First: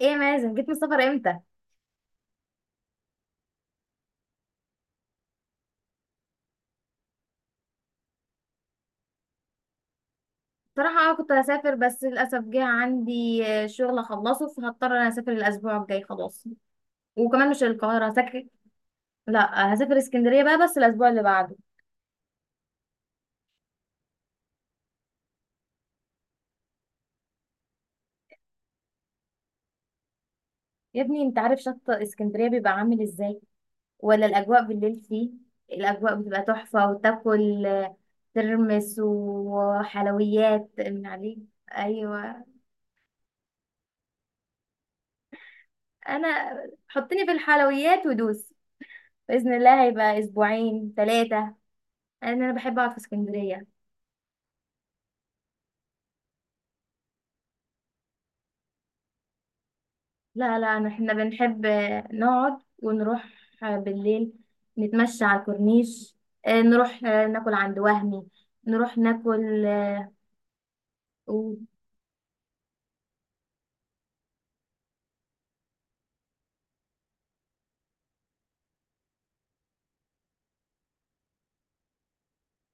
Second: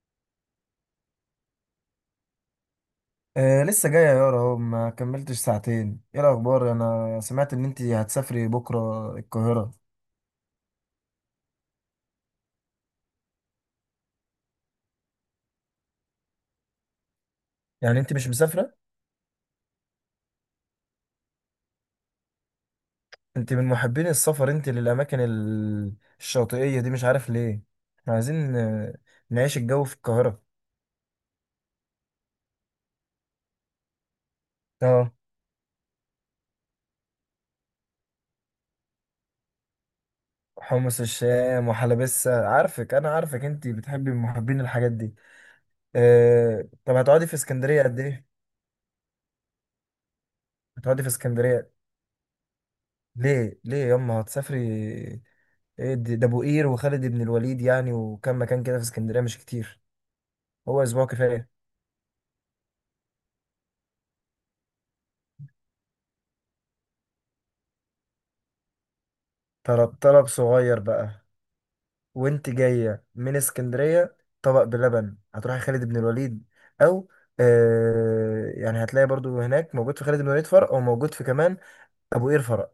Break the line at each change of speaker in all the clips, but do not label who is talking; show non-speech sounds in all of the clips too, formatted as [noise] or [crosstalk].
ايه يا مازن، جيت من السفر امتى؟
آه، لسه جاية يا يارا، اهو ما كملتش ساعتين. ايه الأخبار؟ أنا سمعت إن أنت هتسافري بكرة القاهرة.
بصراحه كنت هسافر، بس للاسف جه عندي شغل اخلصه، فهضطر انا اسافر الاسبوع الجاي خلاص. وكمان مش
يعني
القاهره
أنت مش
هسافر.
مسافرة؟
لا، هسافر اسكندريه بقى، بس الاسبوع اللي بعده.
أنت من محبين السفر، أنت للأماكن الشاطئية دي، مش عارف ليه. احنا عايزين نعيش الجو في القاهرة.
يا ابني، انت عارف شط اسكندريه بيبقى عامل ازاي ولا الاجواء بالليل
اه.
فيه؟ الاجواء بتبقى تحفه، وتاكل ترمس وحلويات
حمص
من عليه.
الشام
ايوه.
وحلبسة. أنا عارفك، أنت بتحبي، من محبين الحاجات دي.
انا
آه، طب
حطني
هتقعدي
في
في اسكندرية قد
الحلويات
إيه؟
ودوس. باذن الله هيبقى اسبوعين
هتقعدي في
ثلاثه،
اسكندرية؟
لان انا بحب اقعد في
ليه؟
اسكندريه.
ليه ياما هتسافري؟ إيه ده ابو قير وخالد بن الوليد يعني، وكم مكان كده في اسكندريه مش كتير.
لا لا،
هو اسبوع
احنا
كفايه.
بنحب نقعد ونروح بالليل، نتمشى على الكورنيش، نروح ناكل عند وهمي، نروح ناكل
طلب
اه
طلب صغير بقى.
أوه.
وانت جايه من اسكندريه، طبق بلبن هتروحي خالد بن الوليد او، آه، يعني هتلاقي برضو هناك موجود في خالد بن الوليد فرع، او موجود في كمان ابو قير فرع.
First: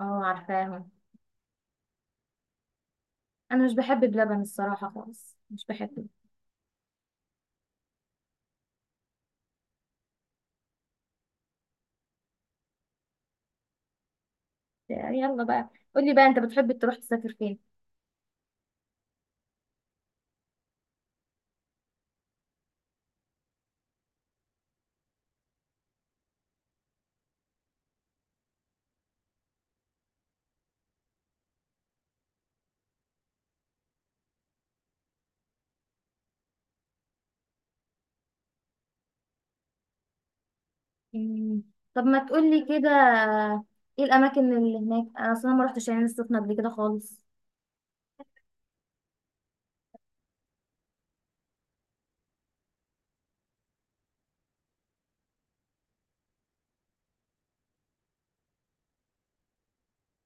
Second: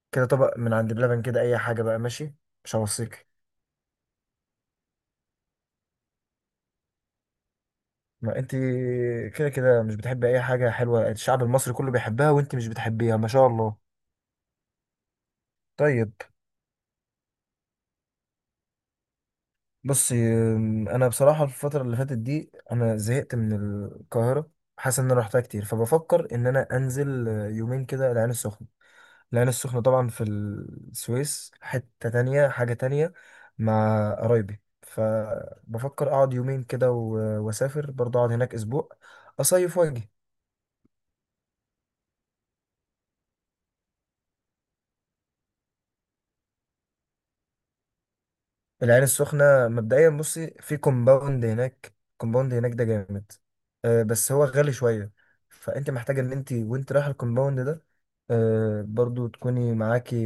كده طبق من
عارفاهم.
عند بلبن، كده اي حاجه بقى، ماشي، مش هوصيك.
انا مش بحب بلبن الصراحه، خالص مش بحب.
ما انت كده كده مش بتحبي اي حاجه حلوه، الشعب المصري كله بيحبها وانت مش بتحبيها، ما شاء الله.
يلا بقى،
طيب.
قولي بقى، انت بتحب تروح تسافر فين؟
بص انا بصراحه الفتره اللي فاتت دي انا زهقت من القاهره. حاسس ان انا رحتها كتير، فبفكر ان انا انزل يومين كده العين السخنه. العين السخنه طبعا في السويس، حته تانية، حاجه تانية. مع قرايبي، فبفكر اقعد يومين كده واسافر برضه، اقعد هناك اسبوع، اصيف واجي.
مم. طب ما تقولي كده، ايه الاماكن اللي هناك؟ انا اصلا ما رحتش العين السخنه قبل كده خالص.
العين السخنة مبدئيا بصي، في كومباوند هناك، كومباوند هناك ده جامد. أه بس هو غالي شوية. فأنت محتاجة إن أنت، وأنت رايحة الكومباوند ده، أه برضو تكوني معاكي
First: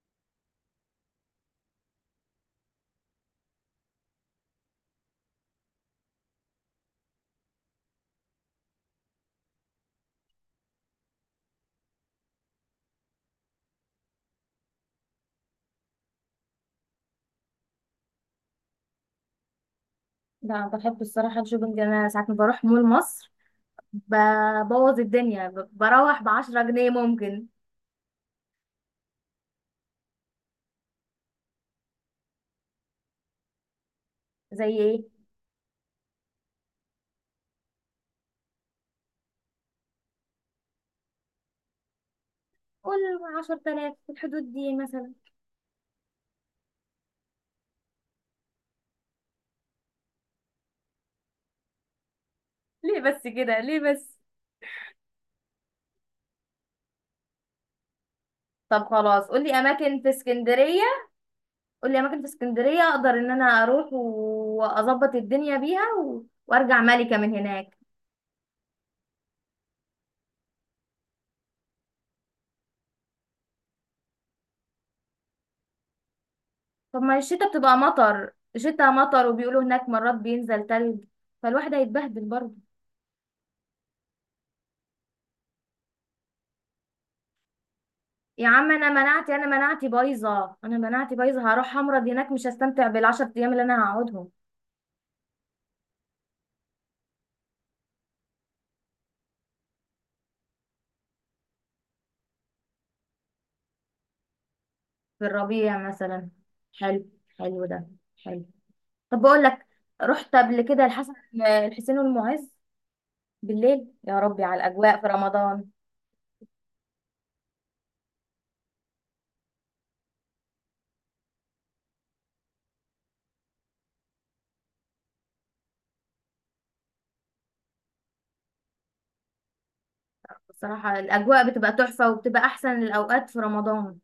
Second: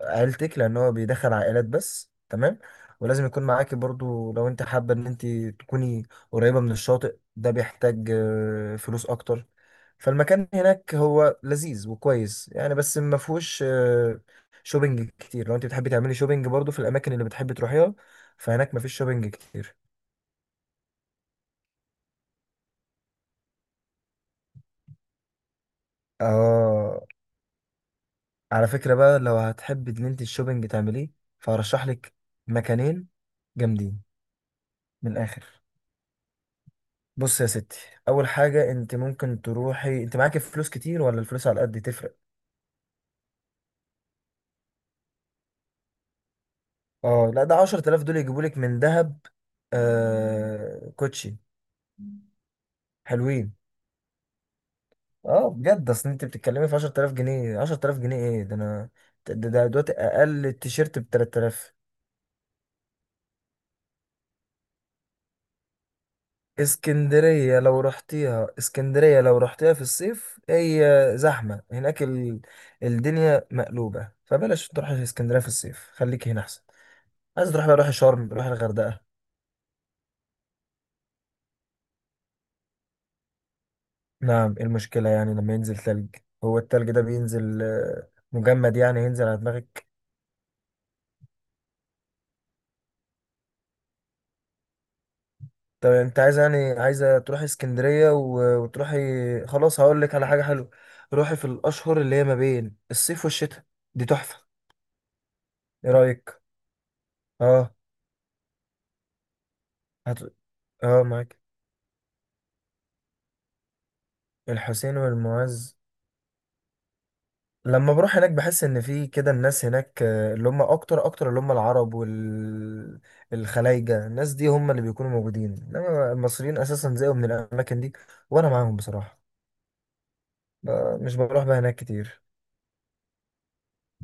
عيلتك، لان هو بيدخل عائلات بس، تمام. ولازم يكون معاكي برضو، لو انت حابة ان انت تكوني قريبة من الشاطئ، ده بيحتاج فلوس اكتر. فالمكان هناك هو لذيذ وكويس يعني، بس ما فيهوش شوبينج كتير. لو انت بتحبي تعملي شوبينج برضو في الاماكن اللي بتحبي تروحيها، فهناك ما فيش شوبينج كتير.
لا، بحب الصراحه الشوبنج، انا ساعات ما بروح مول مصر ببوظ الدنيا، بروح ب10 جنيه
اه،
ممكن.
على فكرة بقى، لو هتحبي ان انت الشوبينج تعمليه، فهرشح لك مكانين جامدين
زي ايه؟
من الاخر. بص يا ستي، اول حاجه، انت ممكن تروحي انت معاكي فلوس كتير، ولا الفلوس على قد تفرق.
قول. 10,000 في الحدود دي مثلا.
اه، لا ده 10000 دول يجيبوا لك من ذهب. كوتشي
ليه بس
حلوين،
كده، ليه بس؟
اه، بجد. اصل انت بتتكلمي في 10000 جنيه، 10000 جنيه ايه ده؟
طب
انا
خلاص،
ده
قولي
ده دلوقتي
أماكن في
اقل
اسكندرية.
تيشيرت ب 3000.
قولي أماكن في اسكندرية أقدر إن أنا أروح وأظبط الدنيا بيها وأرجع ملكة من
اسكندريه
هناك.
لو رحتيها، اسكندريه لو رحتيها في الصيف، هي زحمه هناك، الدنيا مقلوبه، فبلاش تروحي اسكندريه في الصيف، خليكي هنا احسن.
طب ما الشتا
عايز تروحي بقى،
بتبقى
روحي شرم،
مطر،
روحي
الشتا
الغردقه.
مطر، وبيقولوا هناك مرات بينزل تلج، فالواحد هيتبهدل برضه.
نعم، ايه المشكلة يعني لما ينزل ثلج؟ هو الثلج ده بينزل
يا عم،
مجمد
أنا
يعني هينزل
مناعتي
على
أنا مناعتي
دماغك؟
بايظة أنا مناعتي بايظة هروح أمرض هناك، مش هستمتع بالعشر أيام اللي أنا هقعدهم.
طب انت عايز يعني عايزة تروحي اسكندرية، وتروحي. خلاص، هقول لك على حاجة حلوة. روحي في الأشهر اللي هي ما بين الصيف والشتاء، دي تحفة.
في الربيع
ايه
مثلا.
رأيك؟
حلو. حلو
اه.
ده. حلو. طب بقول لك،
هت...
رحت قبل كده
اه، معاك.
الحسين والمعز، بالليل، يا ربي على
الحسين
الاجواء في رمضان.
والمعز. لما بروح هناك بحس ان في كده الناس هناك، اللي هم اكتر اكتر، اللي هم العرب والخلايجة، الناس دي هم اللي بيكونوا موجودين، انما المصريين اساسا زيهم من الاماكن دي، وانا معاهم بصراحة.
بصراحه
مش بروح
الاجواء
بقى
بتبقى
هناك
تحفه،
كتير
وبتبقى احسن الاوقات في رمضان،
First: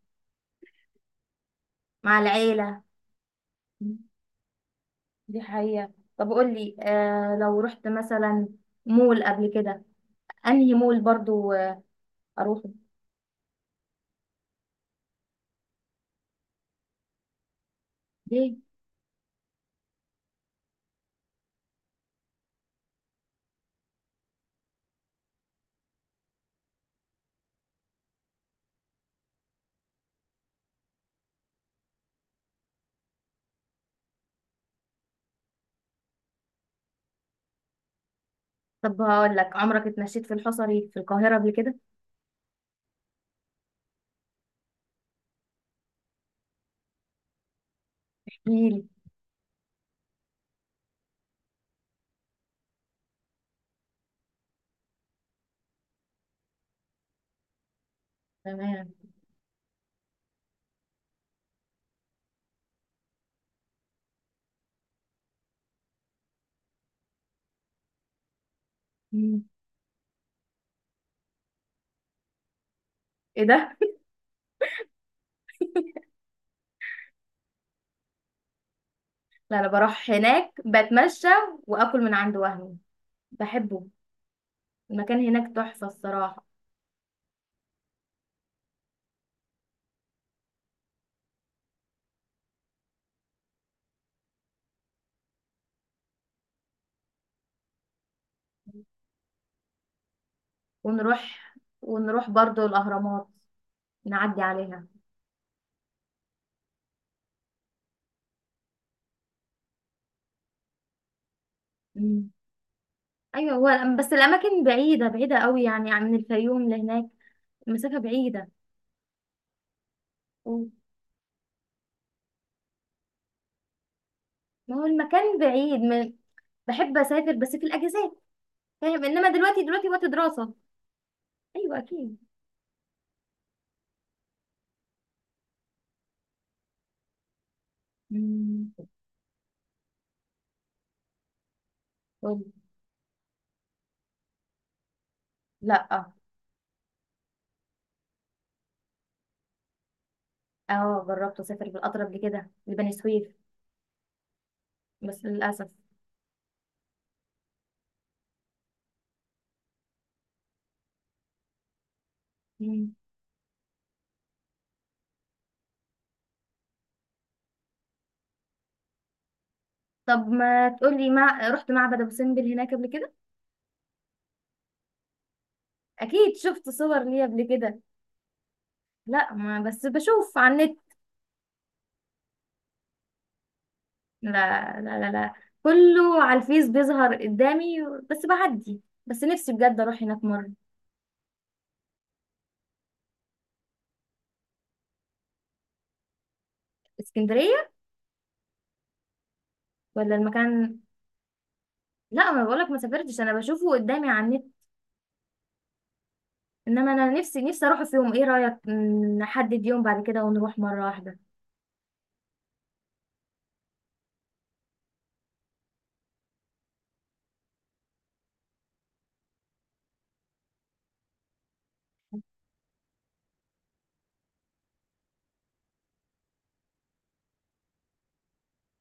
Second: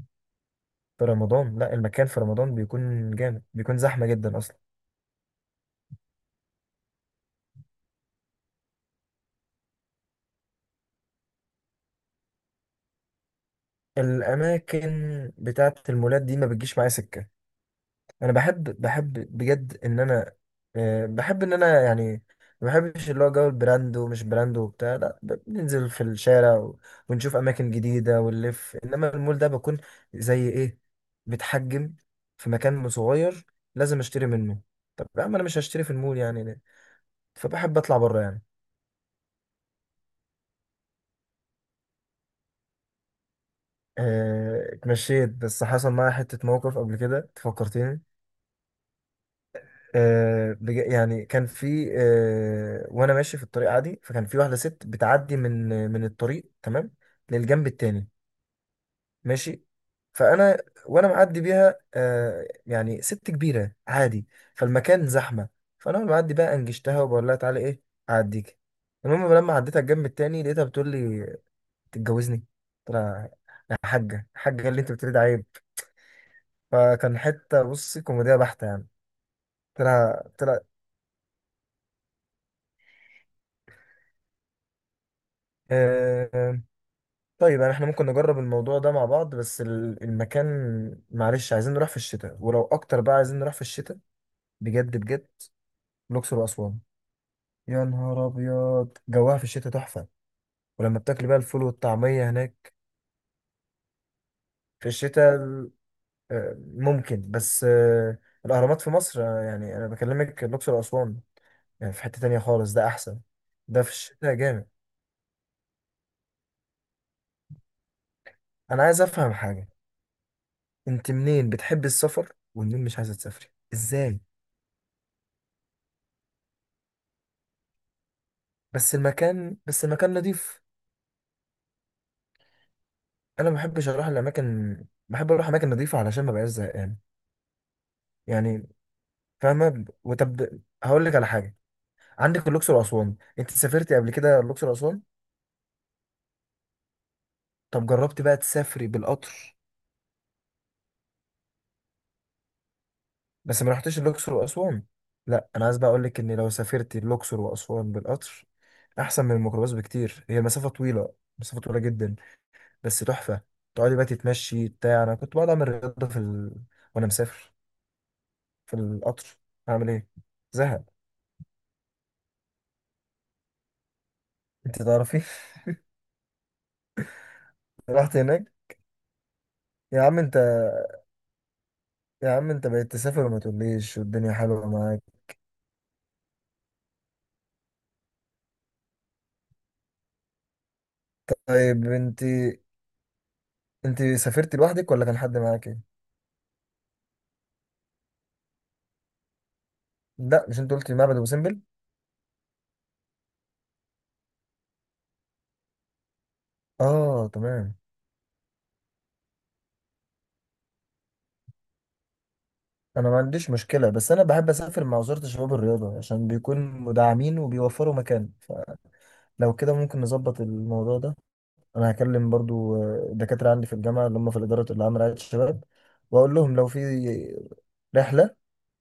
في رمضان، لا المكان
مع
في رمضان
العيله.
بيكون جامد، بيكون زحمة جدا اصلا.
دي حقيقه. طب قول لي، لو رحت مثلا مول قبل كده، انهي مول برضو اروحه؟
الاماكن بتاعت المولات دي ما بتجيش معايا سكة. انا
ليه؟
بحب بجد ان انا، بحب ان انا يعني، ما بحبش اللي هو جو البراند ومش براند وبتاع، لا، بننزل في الشارع ونشوف اماكن جديده ونلف، انما المول ده بكون، زي ايه، بتحجم في مكان صغير لازم اشتري منه. طب يا عم انا مش هشتري في المول يعني، ليه؟ فبحب اطلع بره يعني.
طب هقول لك، عمرك اتمشيت في الحصري في القاهره قبل كده؟
اتمشيت، بس حصل معايا حته موقف قبل كده تفكرتني.
احكيلي.
يعني كان في، وانا ماشي في الطريق عادي، فكان في واحده ست بتعدي من الطريق، تمام، للجنب التاني،
تمام.
ماشي. فانا وانا معدي بيها، يعني ست كبيره عادي، فالمكان زحمه، فانا وانا معدي بقى انجشتها وبقول لها تعالي، ايه، اعديك. المهم
مم.
لما عديتها الجنب التاني لقيتها بتقول لي تتجوزني. قلت لها
ايه ده؟
يا حاجه حاجه، اللي انت بتريد عيب. فكان حته بصي كوميديا بحته يعني.
لا، انا
قلت
بروح
لها قلت
هناك
لها
بتمشى، واكل من عند وهمي، بحبه، المكان هناك تحفة الصراحة.
آه، طيب، يعني احنا ممكن نجرب الموضوع ده مع بعض، بس المكان، معلش عايزين نروح في الشتاء، ولو اكتر بقى عايزين نروح في الشتاء بجد بجد. الاقصر واسوان يا نهار ابيض، جواها في الشتاء تحفه، ولما
ونروح،
بتاكل بقى الفول
ونروح
والطعميه
برضو
هناك
الاهرامات، نعدي
في
عليها.
الشتاء ممكن بس، الاهرامات في مصر، يعني انا بكلمك الاقصر واسوان، يعني في حته
مم.
تانية خالص، ده احسن.
ايوه.
ده في
هو بس
الشتاء
الاماكن
جامد.
بعيدة بعيدة قوي، يعني من الفيوم لهناك المسافة بعيدة.
انا عايز افهم حاجه،
و-
انت منين بتحب السفر ومنين مش عايزه تسافري، ازاي؟
ما هو المكان بعيد من. بحب اسافر بس في الاجازات،
بس
فاهم؟ انما
المكان
دلوقتي
بس
دلوقتي وقت
المكان
دراسة.
نضيف.
ايوه اكيد.
انا ما بحبش اروح الاماكن، بحب اروح اماكن نظيفه علشان ما بقاش زهقان، يعني.
مم.
فاهمه؟ وطب هقول لك على حاجه، عندك
قولي.
الاقصر واسوان، انت سافرتي قبل كده الاقصر واسوان؟
لا.
طب جربتي بقى تسافري بالقطر؟
اه جربت اسافر بالقطر قبل كده لبني سويف،
بس ما رحتيش الاقصر واسوان.
بس
لا انا
للاسف.
عايز بقى اقول لك ان لو سافرتي الاقصر واسوان بالقطر، احسن من الميكروباص بكتير، هي مسافه طويله، مسافه طويله جدا،
مم.
بس تحفه. تقعدي بقى تتمشي بتاع، انا كنت بقعد اعمل رياضه في وانا مسافر في القطر، اعمل ايه،
طب ما
زهق.
تقولي، رحت معبد ابو سمبل هناك قبل كده؟
انت تعرفي
اكيد شفت صور ليه قبل كده.
رحت هناك؟
لا، ما بس
يا عم
بشوف
انت
على النت.
يا عم انت بقيت تسافر وما تقوليش،
لا
والدنيا حلوه
لا
معاك.
لا لا، كله على الفيس بيظهر قدامي، بس بعدي، بس نفسي بجد اروح هناك مره.
طيب انت سافرت لوحدك ولا كان حد معاك؟
اسكندريه؟ ولا
لا، مش انت
المكان؟
قلت معبد ابو سمبل؟
لا، ما بقولك ما سافرتش، انا بشوفه قدامي على النت، انما انا
اه،
نفسي نفسي
تمام.
اروح في يوم. ايه رايك؟ نحدد يوم بعد كده ونروح مره واحده.
انا ما عنديش مشكله، بس انا بحب اسافر مع وزاره الشباب الرياضه، عشان بيكون مدعمين وبيوفروا مكان. فلو كده ممكن نظبط الموضوع ده. انا هكلم برضو الدكاتره عندي في الجامعه اللي هم في الاداره اللي عامله رعايه الشباب، واقول لهم لو في رحله،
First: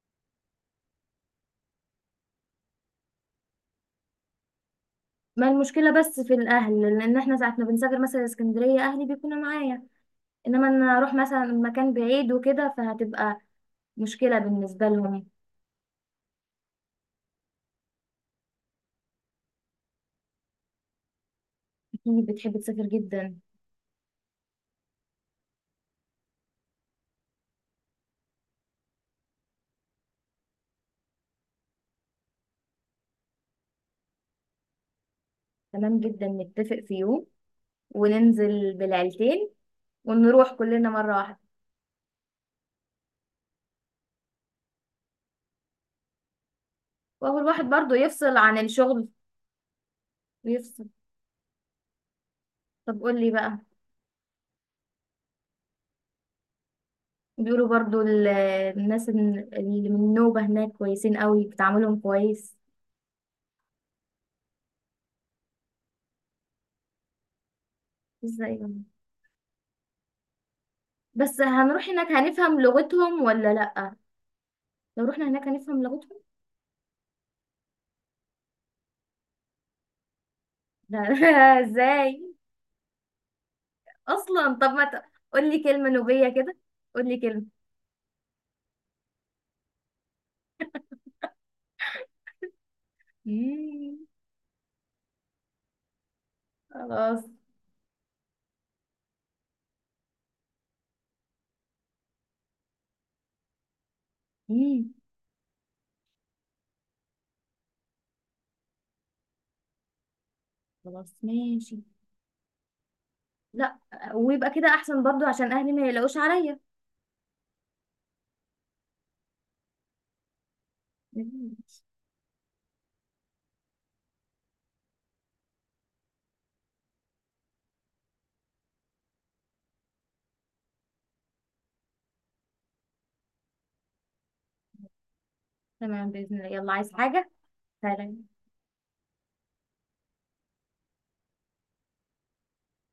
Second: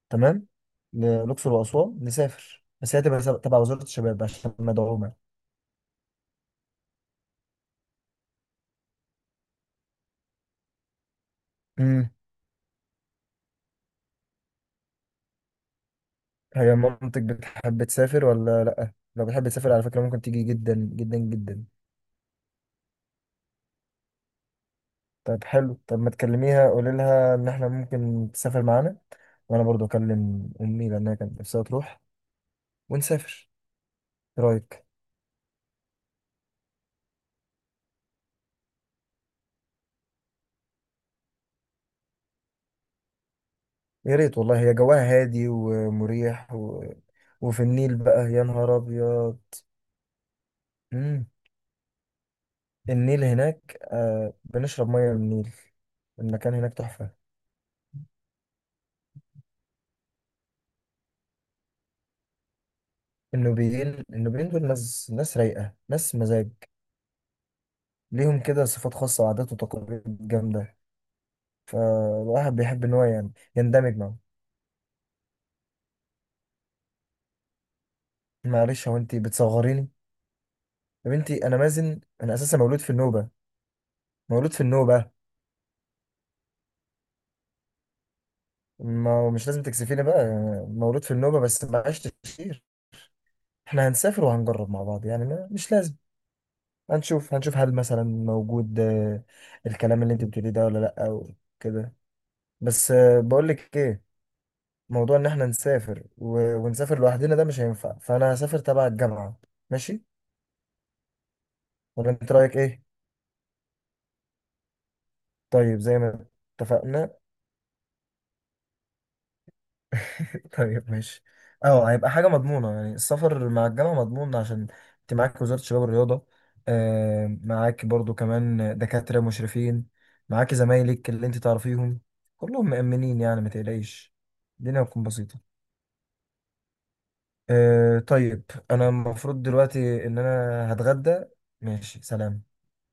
تمام، للأقصر وأسوان نسافر، بس هي تبقى تبع وزارة الشباب عشان مدعومة.
ما المشكله بس في الاهل، لان احنا ساعه ما بنسافر مثلا اسكندريه اهلي بيكونوا معايا، انما ان انا اروح مثلا مكان
امم
بعيد وكده فهتبقى مشكلة بالنسبة لهم.
هي مامتك بتحب تسافر ولا لأ؟ لو بتحب تسافر على فكرة ممكن تيجي، جدا جدا جدا.
اكيد بتحب تسافر جدا.
طب حلو، طب ما تكلميها قولي لها إن إحنا ممكن تسافر معانا، وأنا برضو أكلم أمي لأنها كانت نفسها تروح، ونسافر. إيه رأيك؟
تمام جدا، نتفق في يوم، وننزل بالعيلتين، ونروح كلنا مرة واحدة.
يا ريت والله، هي جواها هادي ومريح
وهو
وفي
الواحد برضو
النيل بقى
يفصل
يا
عن
نهار
الشغل
أبيض.
ويفصل.
مم.
طب
النيل
قولي بقى،
هناك آه بنشرب مية من النيل، المكان هناك تحفة.
بيقولوا برضو الناس اللي من النوبة هناك كويسين قوي، بتعاملهم كويس.
النوبيين دول ناس، ناس رايقة، ناس مزاج، ليهم
ازاي
كده
بقى؟
صفات خاصة وعادات وتقاليد جامدة.
بس هنروح هناك
فالواحد
هنفهم
بيحب إن هو
لغتهم
يعني
ولا لا؟
يندمج معاهم.
لو رحنا هناك هنفهم لغتهم؟
معلش، هو أنت بتصغريني؟ يا بنتي أنا
لا [laughs]
مازن،
ازاي
أنا أساسا مولود في النوبة. مولود
اصلا؟
في
طب ما
النوبة.
قول لي كلمه نوبيه كده، قول لي كلمه.
ما مش لازم تكسفيني بقى. مولود في النوبة بس ما عشتش كتير. إحنا
مم.
هنسافر وهنجرب مع بعض، يعني ما مش لازم.
خلاص.
هنشوف هل مثلا موجود، الكلام اللي انت بتقوليه ده، ولا لا، او كده. بس بقول لك ايه،
مم.
موضوع ان احنا نسافر ونسافر لوحدنا ده مش هينفع، فانا هسافر تبع الجامعة. ماشي؟
خلاص ماشي.
ولا انت رايك ايه؟
لا، ويبقى كده احسن برضو عشان اهلي
طيب
ما
زي
يلاقوش
ما
عليا.
اتفقنا. [laughs] طيب ماشي.
ماشي.
اه، هيبقى حاجة مضمونة يعني، السفر مع الجامعة مضمون، عشان انت معاك وزارة الشباب والرياضة، معاك برضو كمان دكاترة مشرفين، معاك زمايلك اللي انت تعرفيهم، كلهم مأمنين يعني ما تقلقيش، الدنيا هتكون بسيطة.
تمام باذن الله، يلا عايز حاجه؟ سلام.
طيب، انا المفروض دلوقتي ان انا هتغدى. ماشي سلام.